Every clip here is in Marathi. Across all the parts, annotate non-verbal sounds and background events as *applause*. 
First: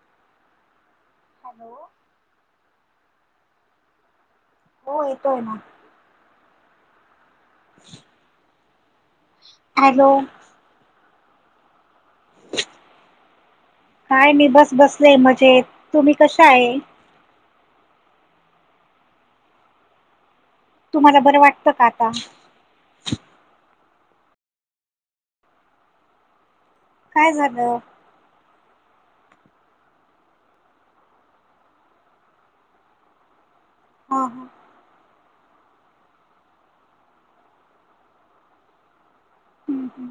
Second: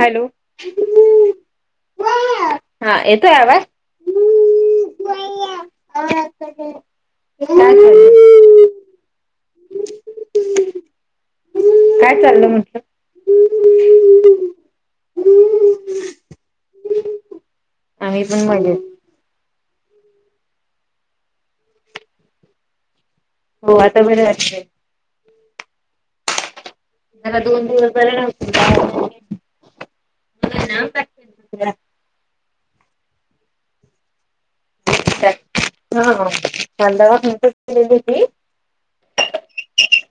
हॅलो. हॅलो. हा येतो आवाज? हो येतोय ना. ह *inaudible* हॅलो काय चाललं म्हटलं? काय मी बस- बसलेय मजेत, तुम्ही कशा आहे? आम्ही पण मजेत. तुम्हाला बरं वाटतं का आता? हो आता बरं वाटतय. काय मला दोन झालं दिवस बर नव्हतं ना त्यामुळे हां हां.. हा म्हण केलेली ती *inaudible* हं हं....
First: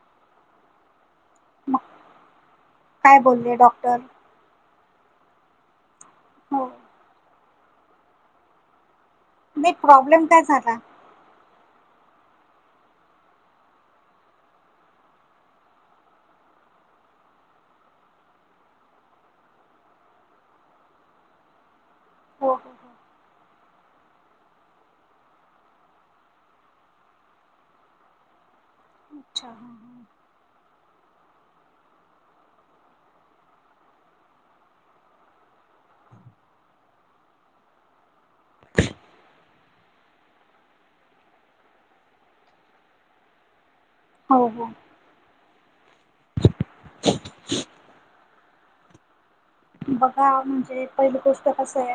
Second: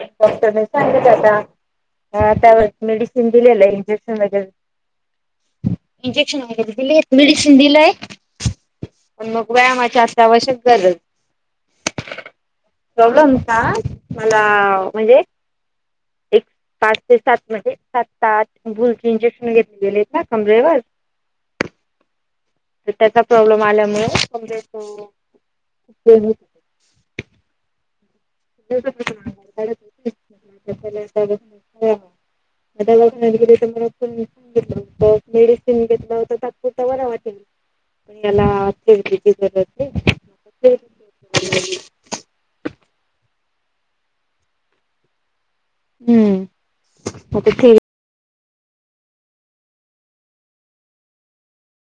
डॉक्टरांनी सांगितला आता हा त्यावर काय मेडिसिन बोलले दिलेलं, डॉक्टर इंजेक्शन वगैरे इंजेक्शन हो वगैरे दिलेय, मेडिसिन दिलाय. पण मग नाही व्यायामाची असते प्रॉब्लेम काय आवश्यक झाला गरज प्रॉब्लेम का मला म्हणजे एक पाच ते सात मध्येज सात, आठ, भुलचे इंजेक्शन घेतले गेले आहेत ना कमरेवर. *inaudible* हो हो तर हो त्याचा प्रॉब्लेम आल्यामुळे ते *unintelligible* अच्छा! ह.. घ आता बघ ग *unintelligible* मेडिसिन घेतलं होत तात्पुरत बर वाटेल. ेलाला *unintelligible* हो हो.. हम्म, म ते बघा म्हणजे, पहिली गोष्ट कस आहे?